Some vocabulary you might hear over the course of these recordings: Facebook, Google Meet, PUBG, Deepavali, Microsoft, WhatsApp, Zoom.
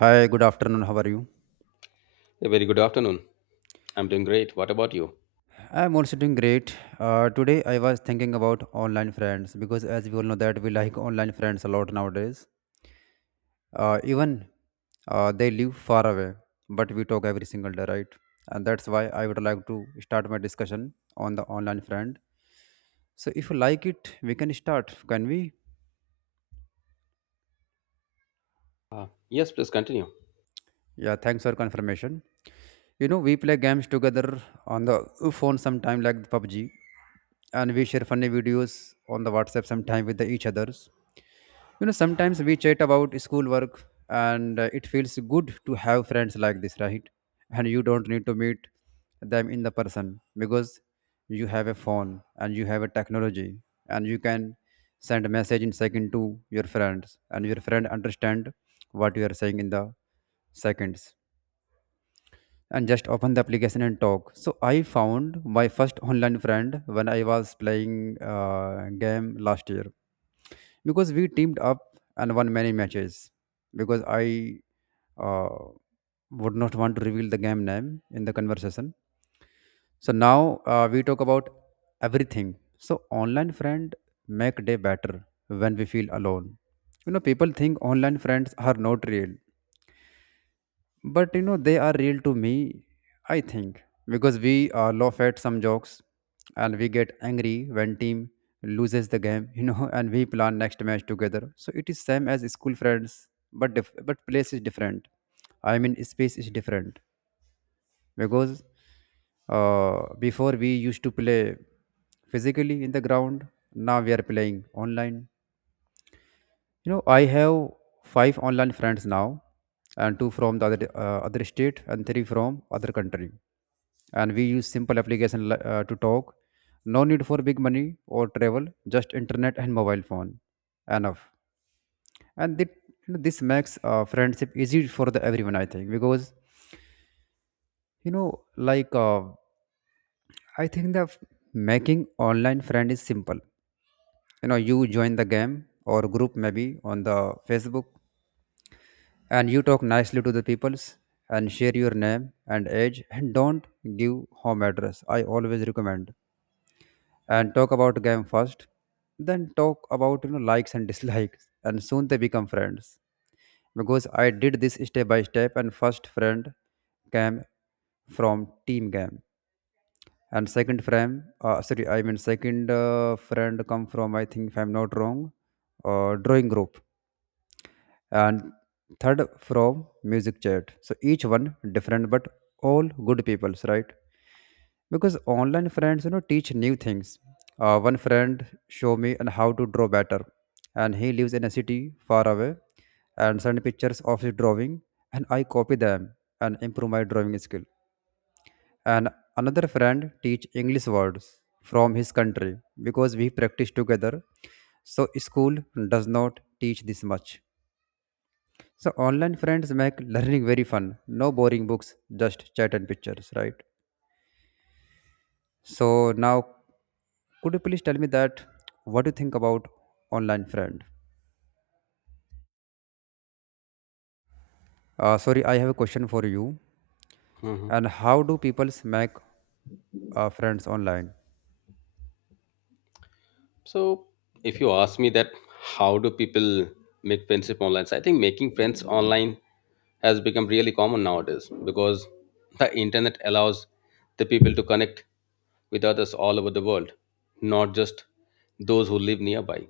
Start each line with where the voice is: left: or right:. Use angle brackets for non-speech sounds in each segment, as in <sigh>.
right: Hi, good afternoon. How are you?
left: A very good afternoon. I'm doing great. What about you?
right: I'm also doing great. Today I was thinking about online friends because, as we all know, that we like online friends a lot nowadays. Even they live far away, but we talk every single day, right? And that's why I would like to start my discussion on the online friend. So, if you like it, we can start, can we?
left: Yes, please continue.
right: Yeah, thanks for confirmation. We play games together on the phone sometime like the PUBG, and we share funny videos on the WhatsApp sometime with the each others. Sometimes we chat about schoolwork, and it feels good to have friends like this, right? And you don't need to meet them in the person because you have a phone and you have a technology, and you can send a message in second to your friends, and your friend understand what you are saying in the seconds and just open the application and talk. So I found my first online friend when I was playing game last year because we teamed up and won many matches, because I uh, would not want to reveal the game name in the conversation. So now we talk about everything. So online friend make day better when we feel alone. People think online friends are not real, but they are real to me, I think, because we laugh at some jokes, and we get angry when team loses the game, <laughs> and we plan next match together. So it is same as school friends, but place is different. I mean space is different, because before we used to play physically in the ground, now we are playing online. I have five online friends now, and two from the other state, and three from other country. And we use simple application to talk. No need for big money or travel, just internet and mobile phone, enough. And this makes friendship easy for the everyone, I think, because like I think making online friend is simple. You join the game or group, maybe on the Facebook, and you talk nicely to the peoples and share your name and age, and don't give home address, I always recommend, and talk about game first, then talk about likes and <laughs> dislikes, and soon they become friends. Because I did this step by step, and first friend came from team game, and second friend, sorry, I mean second, friend come from, I think, if I'm not wrong, drawing group, and third from music chat. So each one different, but all good peoples, right? Because online friends, teach new things. One friend show me and how to draw better, and he lives in a city far away, and send pictures of his drawing, and I copy them and improve my drawing skill. And another friend teach English words from his country, because we practice together. So school does not teach this much, so online friends make learning very fun. No boring books, just chat and pictures, right? So now, could you please tell me that what do you think about online friend? Sorry, I have a question for you.
left: Hmm
right: And how do people make friends online?
left: So, if you ask me that, how do people make friendship online? So I think making friends online has become really common nowadays because the internet allows the people to connect with others all over the world, not just those who live nearby.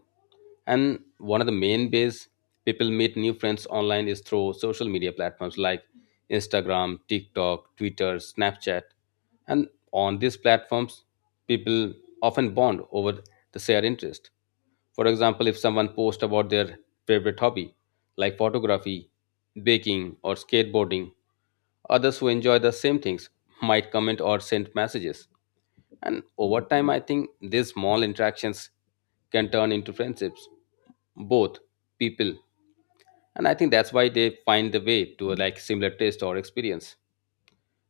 left: And one of the main ways people meet new friends online is through social media platforms like Instagram, TikTok, Twitter, Snapchat. And on these platforms, people often bond over the shared interest. For example, if someone posts about their favorite hobby, like photography, baking, or skateboarding, others who enjoy the same things might comment or send messages. And over time, I think these small interactions can turn into friendships, both people. And I think that's why they find the way to like similar taste or experience,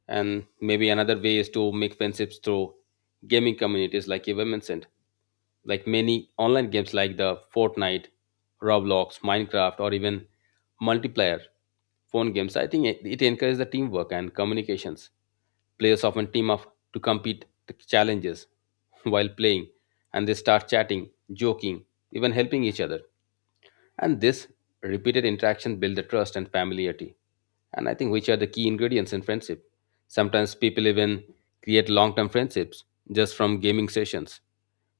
left: and maybe another way is to make friendships through gaming communities like you were mentioned, like many online games like the fortnite, roblox, minecraft, or even multiplayer phone games. I think it encourages the teamwork and communications. Players often team up to compete the challenges <laughs> while playing, and they start chatting, joking, even helping each other, and this repeated interaction build the trust and familiarity, and I think which are the key ingredients in friendship. Sometimes people even create long-term friendships just from gaming sessions.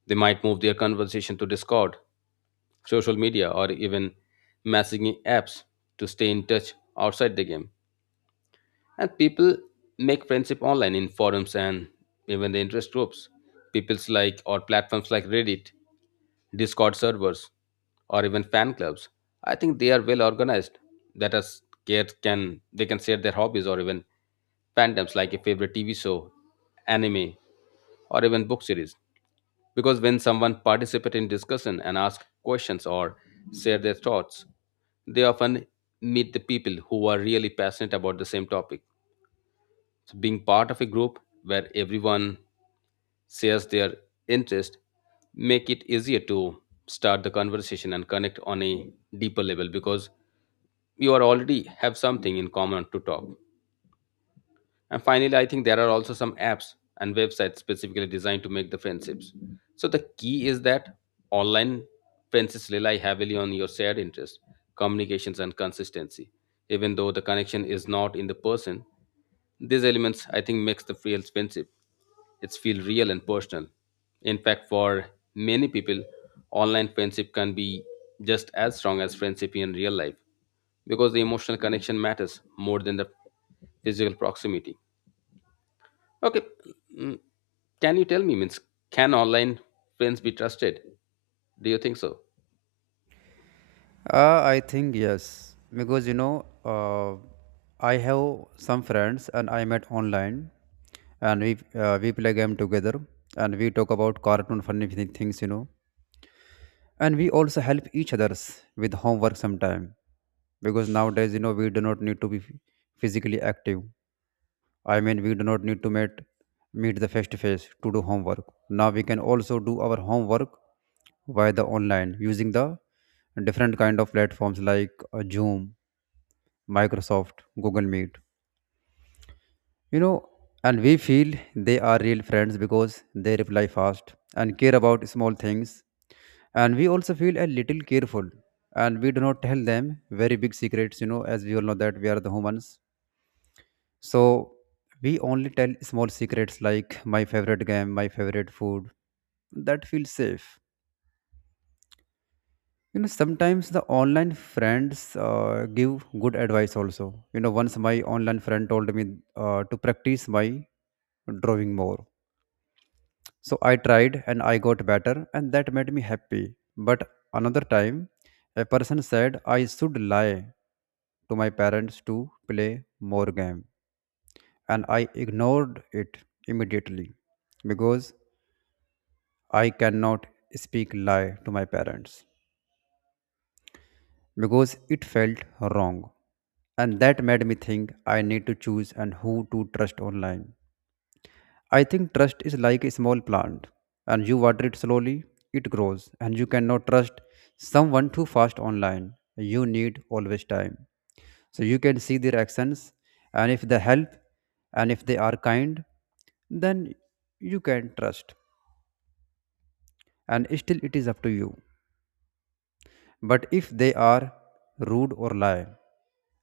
left: They might move their conversation to Discord, social media, or even messaging apps to stay in touch outside the game. And people make friendship online in forums and even the interest groups. People's like or platforms like Reddit, Discord servers, or even fan clubs. I think they are well organized. That us kids can, they can share their hobbies or even fandoms like a favorite TV show, anime, or even book series. Because when someone participates in discussion and asks questions or share their thoughts, they often meet the people who are really passionate about the same topic. So being part of a group where everyone shares their interest make it easier to start the conversation and connect on a deeper level because you are already have something in common to talk. And finally, I think there are also some apps and websites specifically designed to make the friendships. So the key is that online friendships rely heavily on your shared interests, communications, and consistency. Even though the connection is not in the person, these elements I think makes the real friendship. It's feel real and personal. In fact, for many people, online friendship can be just as strong as friendship in real life because the emotional connection matters more than the physical proximity. Okay. mm, Can you tell me, means, can online friends be trusted? Do you think so?
right: I think yes, because I have some friends and I met online, and we play game together, and we talk about cartoon funny things, and we also help each others with homework sometime. Because nowadays, we do not need to be physically active. I mean we do not need to meet the face to face to do homework. Now we can also do our homework via the online, using the different kind of platforms like Zoom, Microsoft, Google Meet. You know, and we feel they are real friends, because they reply fast and care about small things. And we also feel a little careful, and we do not tell them very big secrets, as we all know that we are the humans. So we only tell small secrets, like my favorite game, my favorite food. That feels safe. Sometimes the online friends give good advice also. Once my online friend told me to practice my drawing more. So I tried and I got better, and that made me happy. But another time, a person said I should lie to my parents to play more game, and I ignored it immediately, because I cannot speak lie to my parents, because it felt wrong. And that made me think I need to choose and who to trust online. I think trust is like a small plant, and you water it slowly, it grows, and you cannot trust someone too fast online. You need always time. So you can see their actions, and if they help, and if they are kind, then you can trust, and still it is up to you. But if they are rude or lie,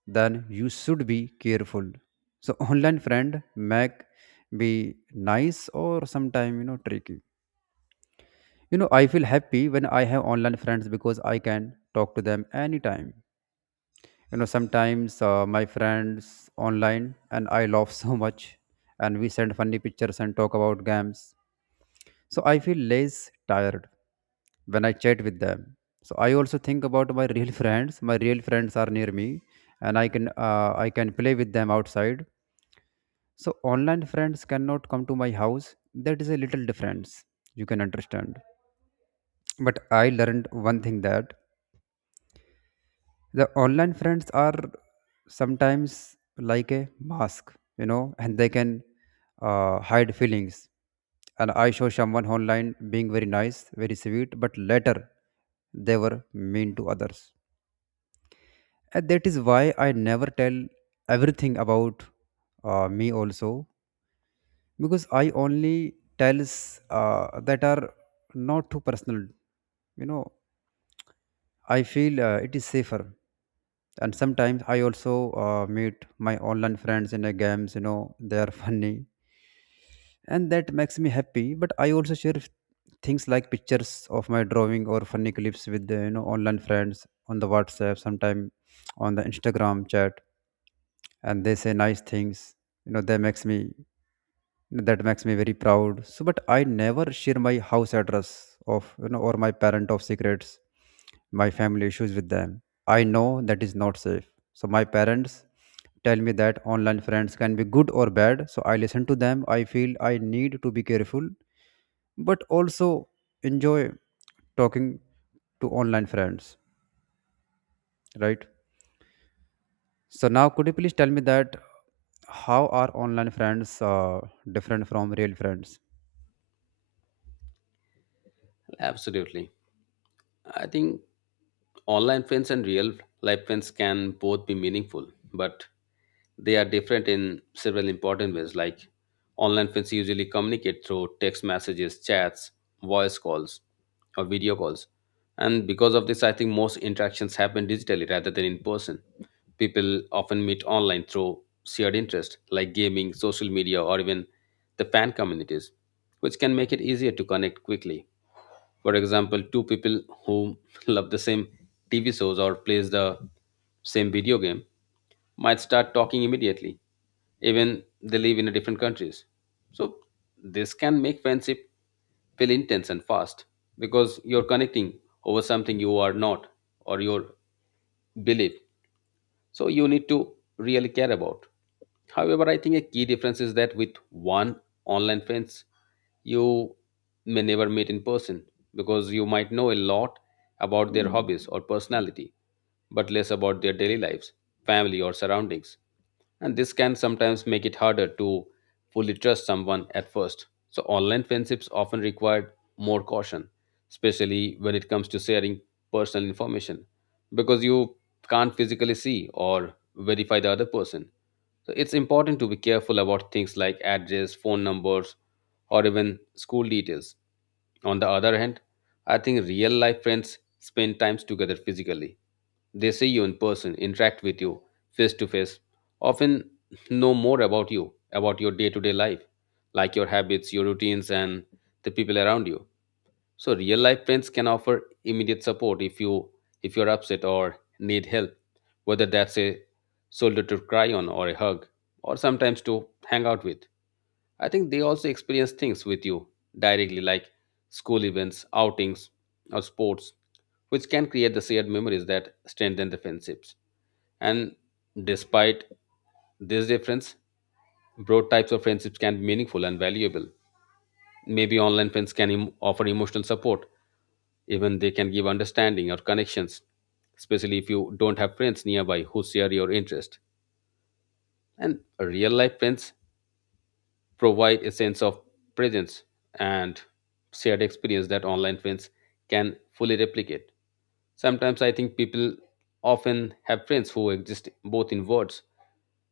right: then you should be careful. So <laughs> online friend make be nice or sometime tricky. I feel happy when I have online friends, because I can talk to them anytime. Sometimes my friends online and I laugh <laughs> so much, and we send funny pictures and talk about games. So I feel less tired when I chat with them. So I also think about my real <laughs> friends. My real friends are near me, and I can play with them outside. So online friends cannot come to my house. That is a little difference. You can understand. But I learned one thing, that the online friends are sometimes like a mask, and they can hide feelings. And I show someone online being very nice, very sweet, but later they were mean to others. And that is why I never tell everything about me also, because I only tells that are not too personal, you know I feel it is safer. And sometimes I also meet my online friends in a games, they are <laughs> funny. And that makes me happy. But I also share things like pictures of my drawing or funny clips with the online friends on the WhatsApp, sometime on the Instagram chat. And they say nice things. That makes me very proud. So, but I never share my house address of or my parent of secrets, my family issues with them. I know that is not safe. So my parents tell me that online friends can be good or bad, so I listen to them. I feel I need to be careful, but also enjoy talking to online friends, right? So now, could you please tell me that how are online friends different from real friends?
left: Absolutely. I think online friends and real life friends can both be meaningful, but they are different in several important ways. Like online friends usually communicate through text messages, chats, voice calls, or video calls. And because of this, I think most interactions happen digitally rather than in person. People often meet online through shared interest like gaming, social media, or even the fan communities, which can make it easier to connect quickly. For example, two people who <laughs> love the same TV shows or plays the same video game might start talking immediately, even they live in a different countries. So this can make friendship feel intense and fast because you're connecting over something you are not or your belief, so you need to really care about. However, I think a key difference is that with one online friends, you may never meet in person because you might know a lot about their hobbies or personality but less about their daily lives, family, or surroundings, and this can sometimes make it harder to fully trust someone at first. So, online friendships often require more caution, especially when it comes to sharing personal information, because you can't physically see or verify the other person. So it's important to be careful about things like address, phone numbers, or even school details. On the other hand, I think real life friends spend times together physically. They see you in person, interact with you face to face, often know more about you, about your day to day life, like your habits, your routines, and the people around you. So real life friends can offer immediate support if you're upset or need help, whether that's a shoulder to cry on or a hug, or sometimes to hang out with. I think they also experience things with you directly, like school events, outings, or sports, which can create the shared memories that strengthen the friendships. And despite this difference, broad types of friendships can be meaningful and valuable. Maybe online friends can offer emotional support, even they can give understanding or connections, especially if you don't have friends nearby who share your interest. And real life friends provide a sense of presence and shared experience that online friends can fully replicate. Sometimes I think people often have friends who exist both in words,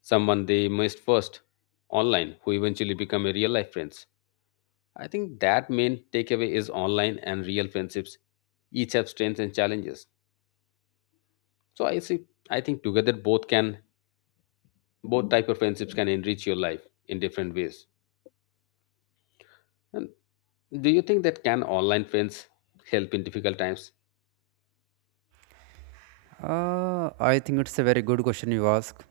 left: someone they missed first online, who eventually become a real life friends. I think that main takeaway is online and real friendships each have strengths and challenges. So I see, I think together both can, both type of friendships can enrich your life in different ways. And do you think that can online friends help in difficult times?
right: I think it's a very good question you ask.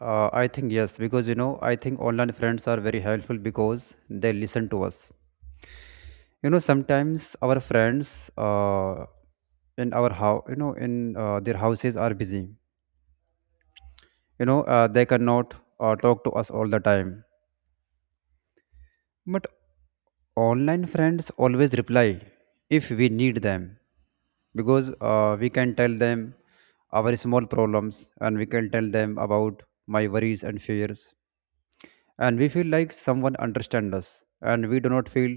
right: I think yes, because I think online friends are very helpful, because they listen to us. Sometimes our friends, in our house, in their houses are busy. They cannot talk to us all the time. But online friends always reply if we need them, because we can tell them our small problems, and we can tell them about my worries and fears, and we feel like someone understands us, and we do not feel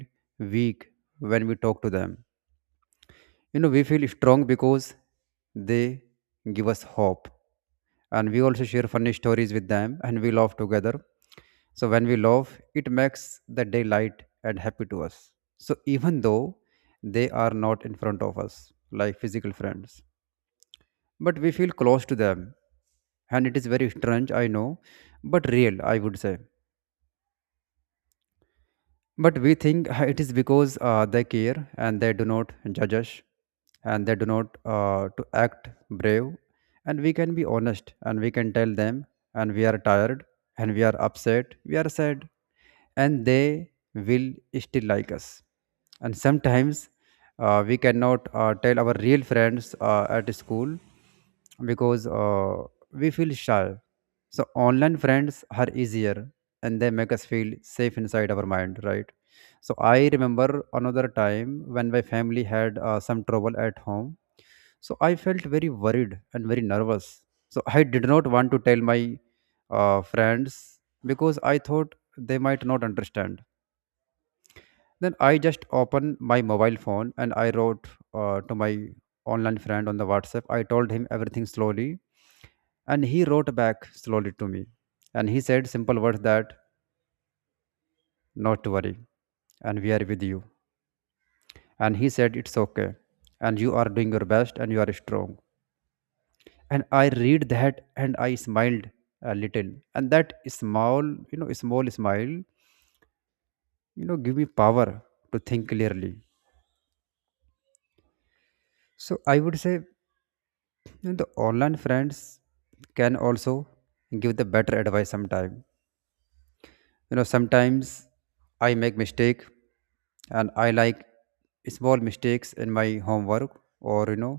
right: weak when we talk to them. We feel strong because they give us hope, and we also share funny stories with them and we laugh together. So when we laugh it makes the day light and happy to us. So even though they are not in front of us like physical friends, but we feel close to them, and it is very strange, I know, but real, I would say. But we think it is because they care and they do not judge us, and they do not to act brave, and we can be honest and we can tell them, and we are tired, and we are upset, we are sad, and they will still like us. And sometimes we cannot tell our real friends at school, because we feel shy, so online friends are easier, and they make us feel safe inside our mind, right? So I remember another time when my family had some trouble at home. So I felt very worried and very nervous. So I did not want to tell my friends, because I thought they might not understand. Then I just opened my mobile phone and I wrote to my online friend on the WhatsApp. I told him everything slowly, and he wrote back slowly to me. And he said simple words that, not to worry. And we are with you. And he said, it's okay. And you are doing your best and you are strong. And I read that and I smiled a little. And that small, small smile, give me power to think clearly. So I would say, the online friends can also give the better advice sometime, sometimes I make mistake, and I like small mistakes in my homework, or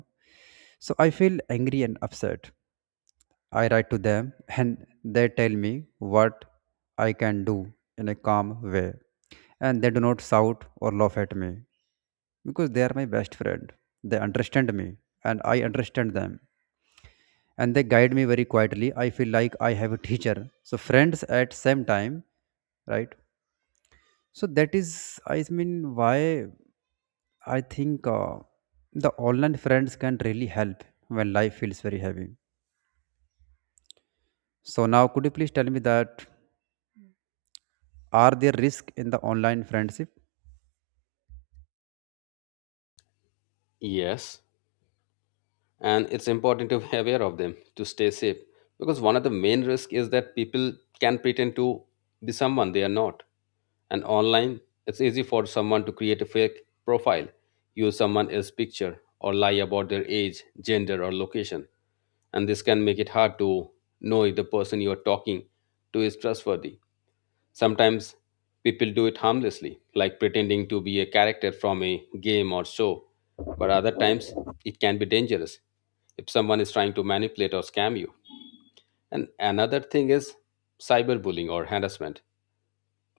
right: so I feel angry and upset. I write to them and they tell me what I can do in a calm way, and they do not shout or laugh at me because they are my best friend. They understand me and I understand them, and they guide me very quietly. I feel like I have a teacher, so friends at same time, right? So that is, I mean, why I think the online friends can really help when life feels very heavy. So now, could you please tell me that, are there risks in the online friendship?
left: Yes, and it's important to be <laughs> aware of them to stay safe because one of the main risks is that people can pretend to be someone they are not, and online it's easy for someone to create a fake profile, use someone else's picture or lie about their age, gender, or location, and this can make it hard to know if the person you are talking to is trustworthy. Sometimes people do it harmlessly, like pretending to be a character from a game or show, but other times it can be dangerous if someone is trying to manipulate or scam you. And another thing is cyberbullying or harassment.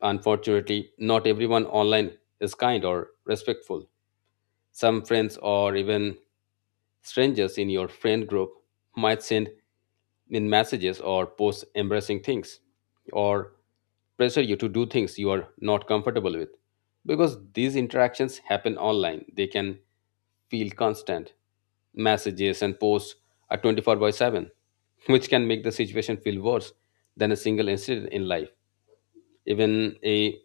left: Unfortunately, not everyone online is kind or respectful. Some friends or even strangers in your friend group might send in messages or post embarrassing things or pressure you to do things you are not comfortable with. Because these interactions happen online, they can feel constant. Messages and posts are 24 by 7, which can make the situation feel worse than a single incident in life. Even a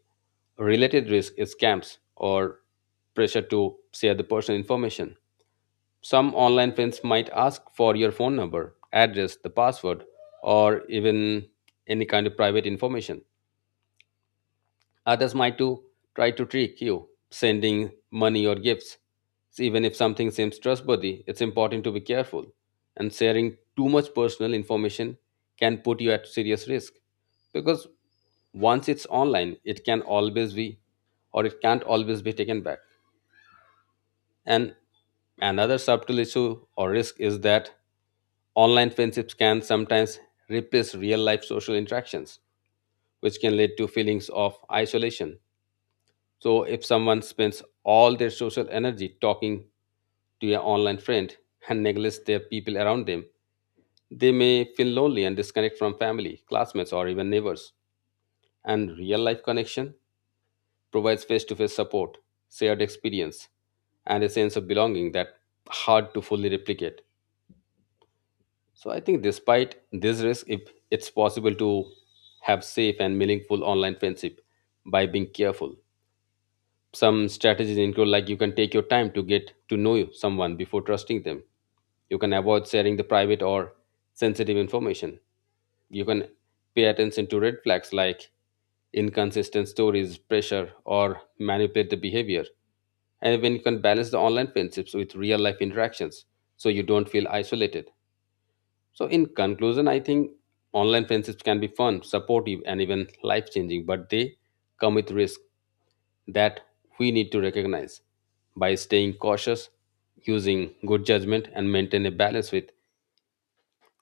left: related risk is scams or pressure to share the personal information. Some online friends might ask for your phone number, address, the password, or even any kind of private information. Others might too try to trick you, sending money or gifts. So even if something seems trustworthy, it's important to be careful, and sharing too much personal information can put you at serious risk because once it's online, it can always be, or it can't always be taken back. And another subtle issue or risk is that online friendships can sometimes replace real life social interactions, which can lead to feelings of isolation. So, if someone spends all their social energy talking to an online friend and neglects their people around them, they may feel lonely and disconnect from family, classmates, or even neighbors. And real life connection provides face to face support, shared experience, and a sense of belonging that hard to fully replicate. So I think despite this risk, if it's possible to have safe and meaningful online friendship by being careful. Some strategies include like you can take your time to get to know someone before trusting them. You can avoid sharing the private or sensitive information. You can pay attention to red flags like inconsistent stories, pressure, or manipulate the behavior. And when you can balance the online friendships with real life interactions so you don't feel isolated. So, in conclusion, I think online friendships can be fun, supportive, and even life changing, but they come with risk that we need to recognize. By staying cautious, using good judgment, and maintain a balance with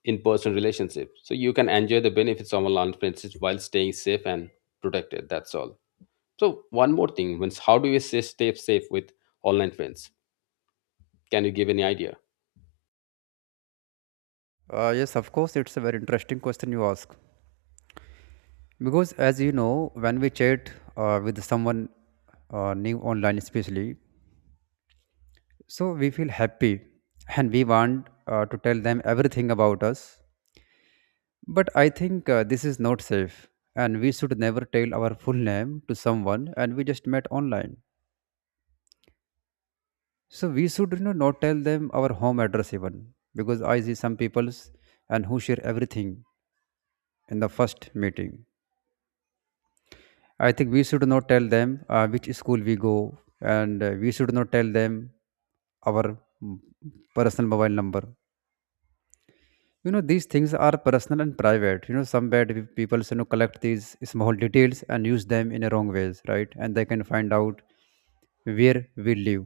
left: in person relationships, so you can enjoy the benefits of online friendships while staying safe and protected. That's all. So, one more thing, means how do we stay safe with online friends? Can you give any idea?
right: Yes, of course, it's a very interesting question you ask. Because as you know, when we chat with someone new online, especially, so we feel happy and we want to tell them everything about us. But I think this is not safe, and we should never tell our full name to someone. And we just met online, so we should, not tell them our home address even, because I see some people's and who share everything in the first meeting. I think we should not tell them which school we go, and we should not tell them our personal mobile number. You know, these things are personal and private. You know, some bad people, you know, collect these small details and use them in a wrong ways, right? And they can find out where we live.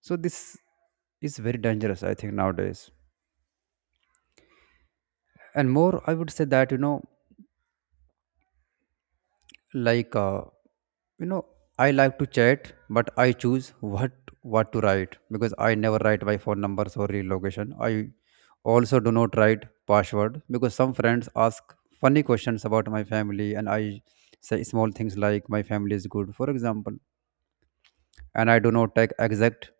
right: So this is very dangerous, I think nowadays. And more, I would say that, you know, like you know, I like to chat, but I choose what to write, because I never write my phone numbers or real location. I also do not write password, because some friends ask funny questions about my family, and I say small things like my family is good, for example. And I do not take exact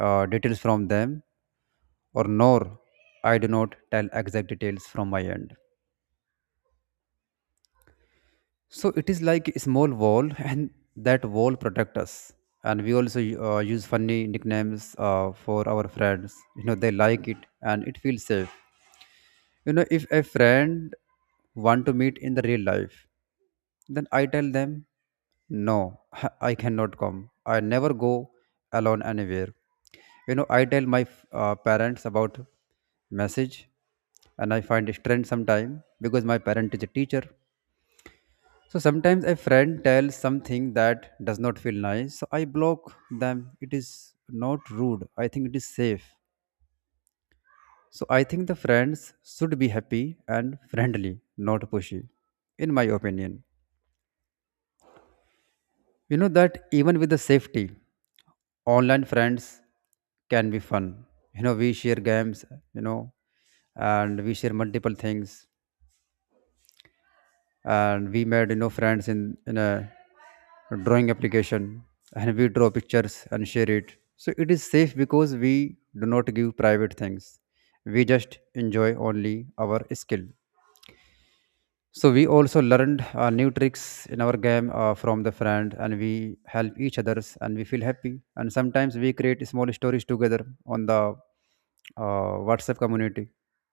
right: details from them, or nor I do not tell exact details from my end. So it is like a small wall, <laughs> and that wall protect us. And we also use funny nicknames for our friends. You know, they like it, and it feels safe. You know, if a friend want to meet in the real life, then I tell them, no, <laughs> I cannot come. I never go alone anywhere. You know, I tell my parents about message, and I find strength sometime because my parent is a teacher. So sometimes a friend tells something that does not feel nice. So I block them. It is not rude. I think it is safe. So I think the friends should be happy and friendly, not pushy, in my opinion. You know that even with the safety, online friends can be fun. You know, we share games, you know, and we share multiple things, and we made, you know, friends in a drawing application, and we draw pictures and share it. So it is safe because we do not give private things. We just enjoy only our skill. So we also learned new tricks in our game from the friend, and we help each others, and we feel happy. And sometimes we create small stories together on the WhatsApp community.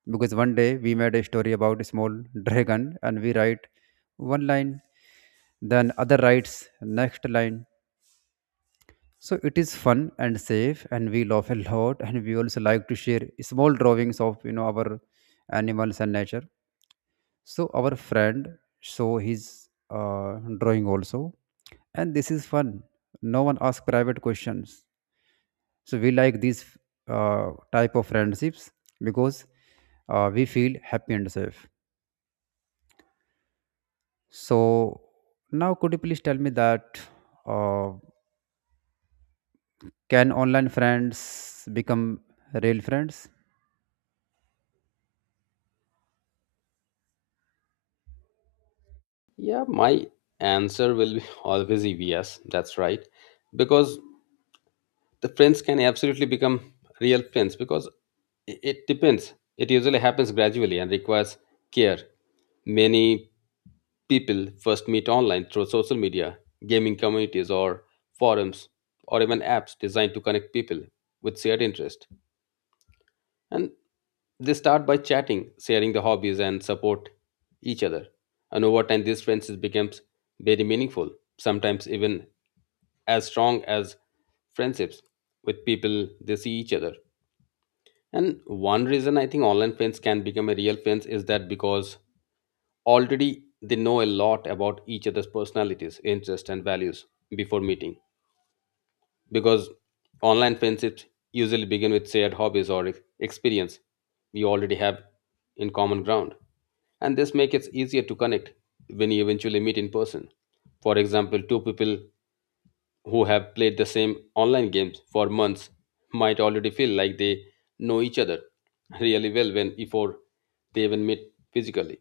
right: Because one day we made a story about a small <laughs> dragon, and we write one line, then other writes next line. So it is fun and safe, and we laugh a lot, and we also like to share small drawings of, you know, our animals and nature. So our friend show his drawing also, and this is fun. No one asks private questions. So we like these type of friendships because we feel happy and safe. So now, could you please tell me that, uh, can online friends become real friends?
left: Yeah, my answer will be <laughs> always be yes. That's right because the friends can absolutely become real friends because it depends. It usually happens gradually and requires care. Many people first meet online through social media, gaming communities, or forums, or even apps designed to connect people with shared interest. And they start by chatting, sharing the hobbies, and support each other. And over time, these friendships becomes very meaningful, sometimes even as strong as friendships with people they see each other. And one reason I think online friends can become a real friends is that because already they know a lot about each other's personalities, interests, and values before meeting. Because online friendships usually begin with shared hobbies or experience we already have in common ground. And this makes it easier to connect when you eventually meet in person. For example, two people who have played the same online games for months might already feel like they know each other really well when before they even meet physically.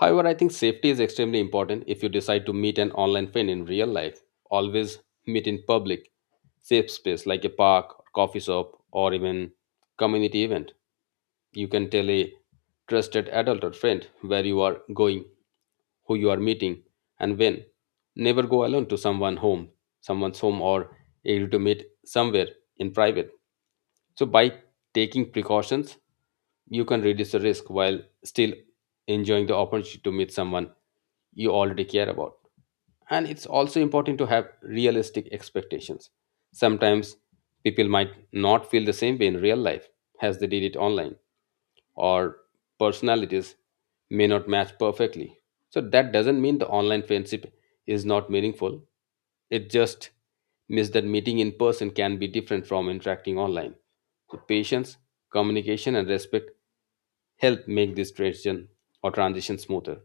left: However, I think safety is extremely important if you decide to meet an online friend in real life. Always meet in public, safe space like a park, coffee shop, or even community event. You can tell a trusted adult or friend where you are going, who you are meeting, and when. Never go alone to someone home, someone's home or able to meet somewhere in private. So by taking precautions, you can reduce the risk while still enjoying the opportunity to meet someone you already care about. And it's also important to have realistic expectations. Sometimes people might not feel the same way in real life as they did it online, or personalities may not match perfectly. So that doesn't mean the online friendship is not meaningful. It just means that meeting in person can be different from interacting online. So patience, communication, and respect help make this transition or transition smoother.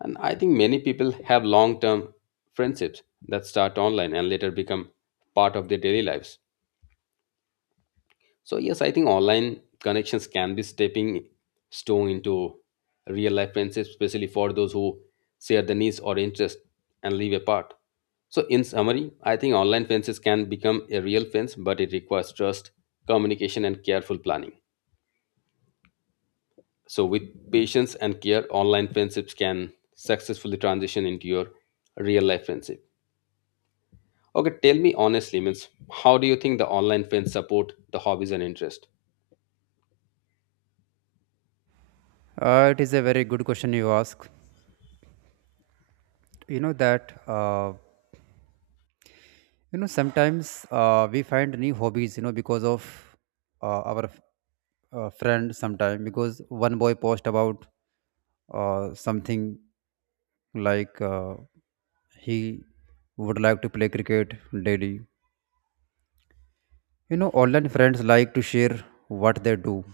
left: And I think many people have long term friendships that start online and later become part of their daily lives. So yes, I think online connections can be stepping stone into real life friendships, especially for those who share the needs or interest and live apart. So in summary, I think online fences can become a real fence, but it requires trust, communication, and careful planning. So with patience and care, online friendships can successfully transition into your real life friendship. Okay, tell me honestly, means how do you think the online friends support the hobbies and interest?
right: It is a very good question you ask. You know that, you know, sometimes we find new hobbies. You know, because of our friend sometime, because one boy post about something like he would like to play cricket daily. You know, online friends like to share what they do.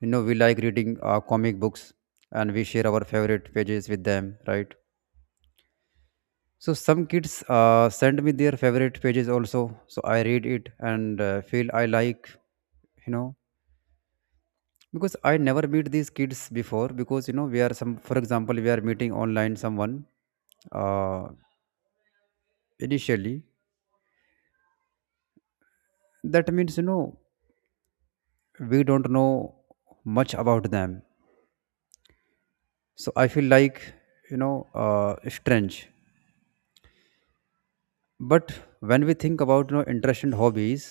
right: You know, we like reading comic books, and we share our favorite pages with them, right? So some kids send me their favorite pages also. So I read it and feel I like, you know. Because I never meet these kids before, because, you know, we are some, for example, we are meeting online someone uh, initially, that means, you know, we don't know much about them, so I feel like, you know, strange. But when we think about, you know, interest and hobbies,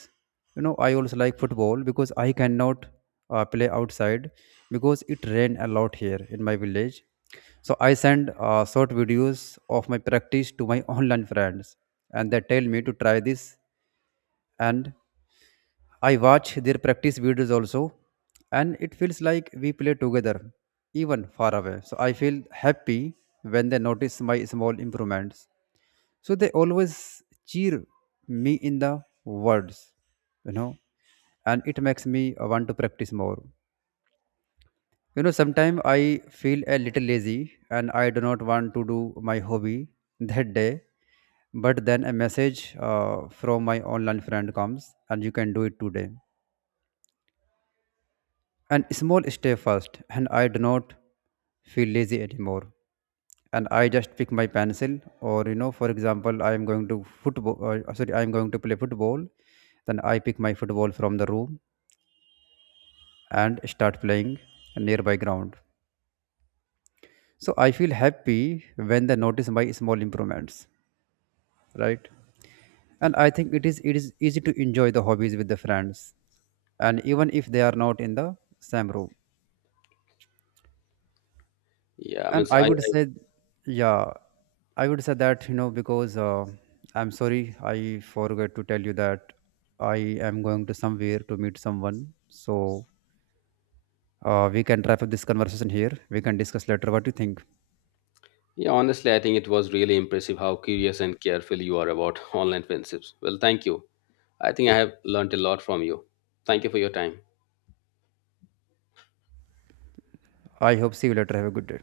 right: you know, I also like football because I cannot play outside, because it rain a lot here in my village. So I send short videos of my practice to my <laughs> online friends, and they tell me to try this, and I watch their practice videos also, and it feels like we play together even far away. So I feel happy when they notice my small improvements. So they always cheer me in the words, you know, and it makes me want to practice more. You know, sometimes I feel a little lazy and I do not want to do my hobby that day, but then a message from my online friend comes, and you can do it today. And small step first, and I do not feel lazy anymore. And I just pick my pencil, or, you know, for example, I am going to football. Sorry, I am going to play football. Then I pick my football from the room and start playing a nearby ground. So I feel happy when they notice my small improvements, right? And I think it is easy to enjoy the hobbies with the friends, and even if they are not in the same room.
left: Yeah,
right: And
left: means
right: I
left: I
right: would say, yeah, I would say that, you know, because I'm sorry, I forgot to tell you that I am going to somewhere to meet someone. So we can wrap up this conversation here. We can discuss later. What do you think?
left: Yeah, honestly, I think it was really impressive how curious and careful you are about <laughs> online friendships. Well, thank you. I think I have learned a lot from you. Thank you for your time.
right: I hope see you later. Have a good day.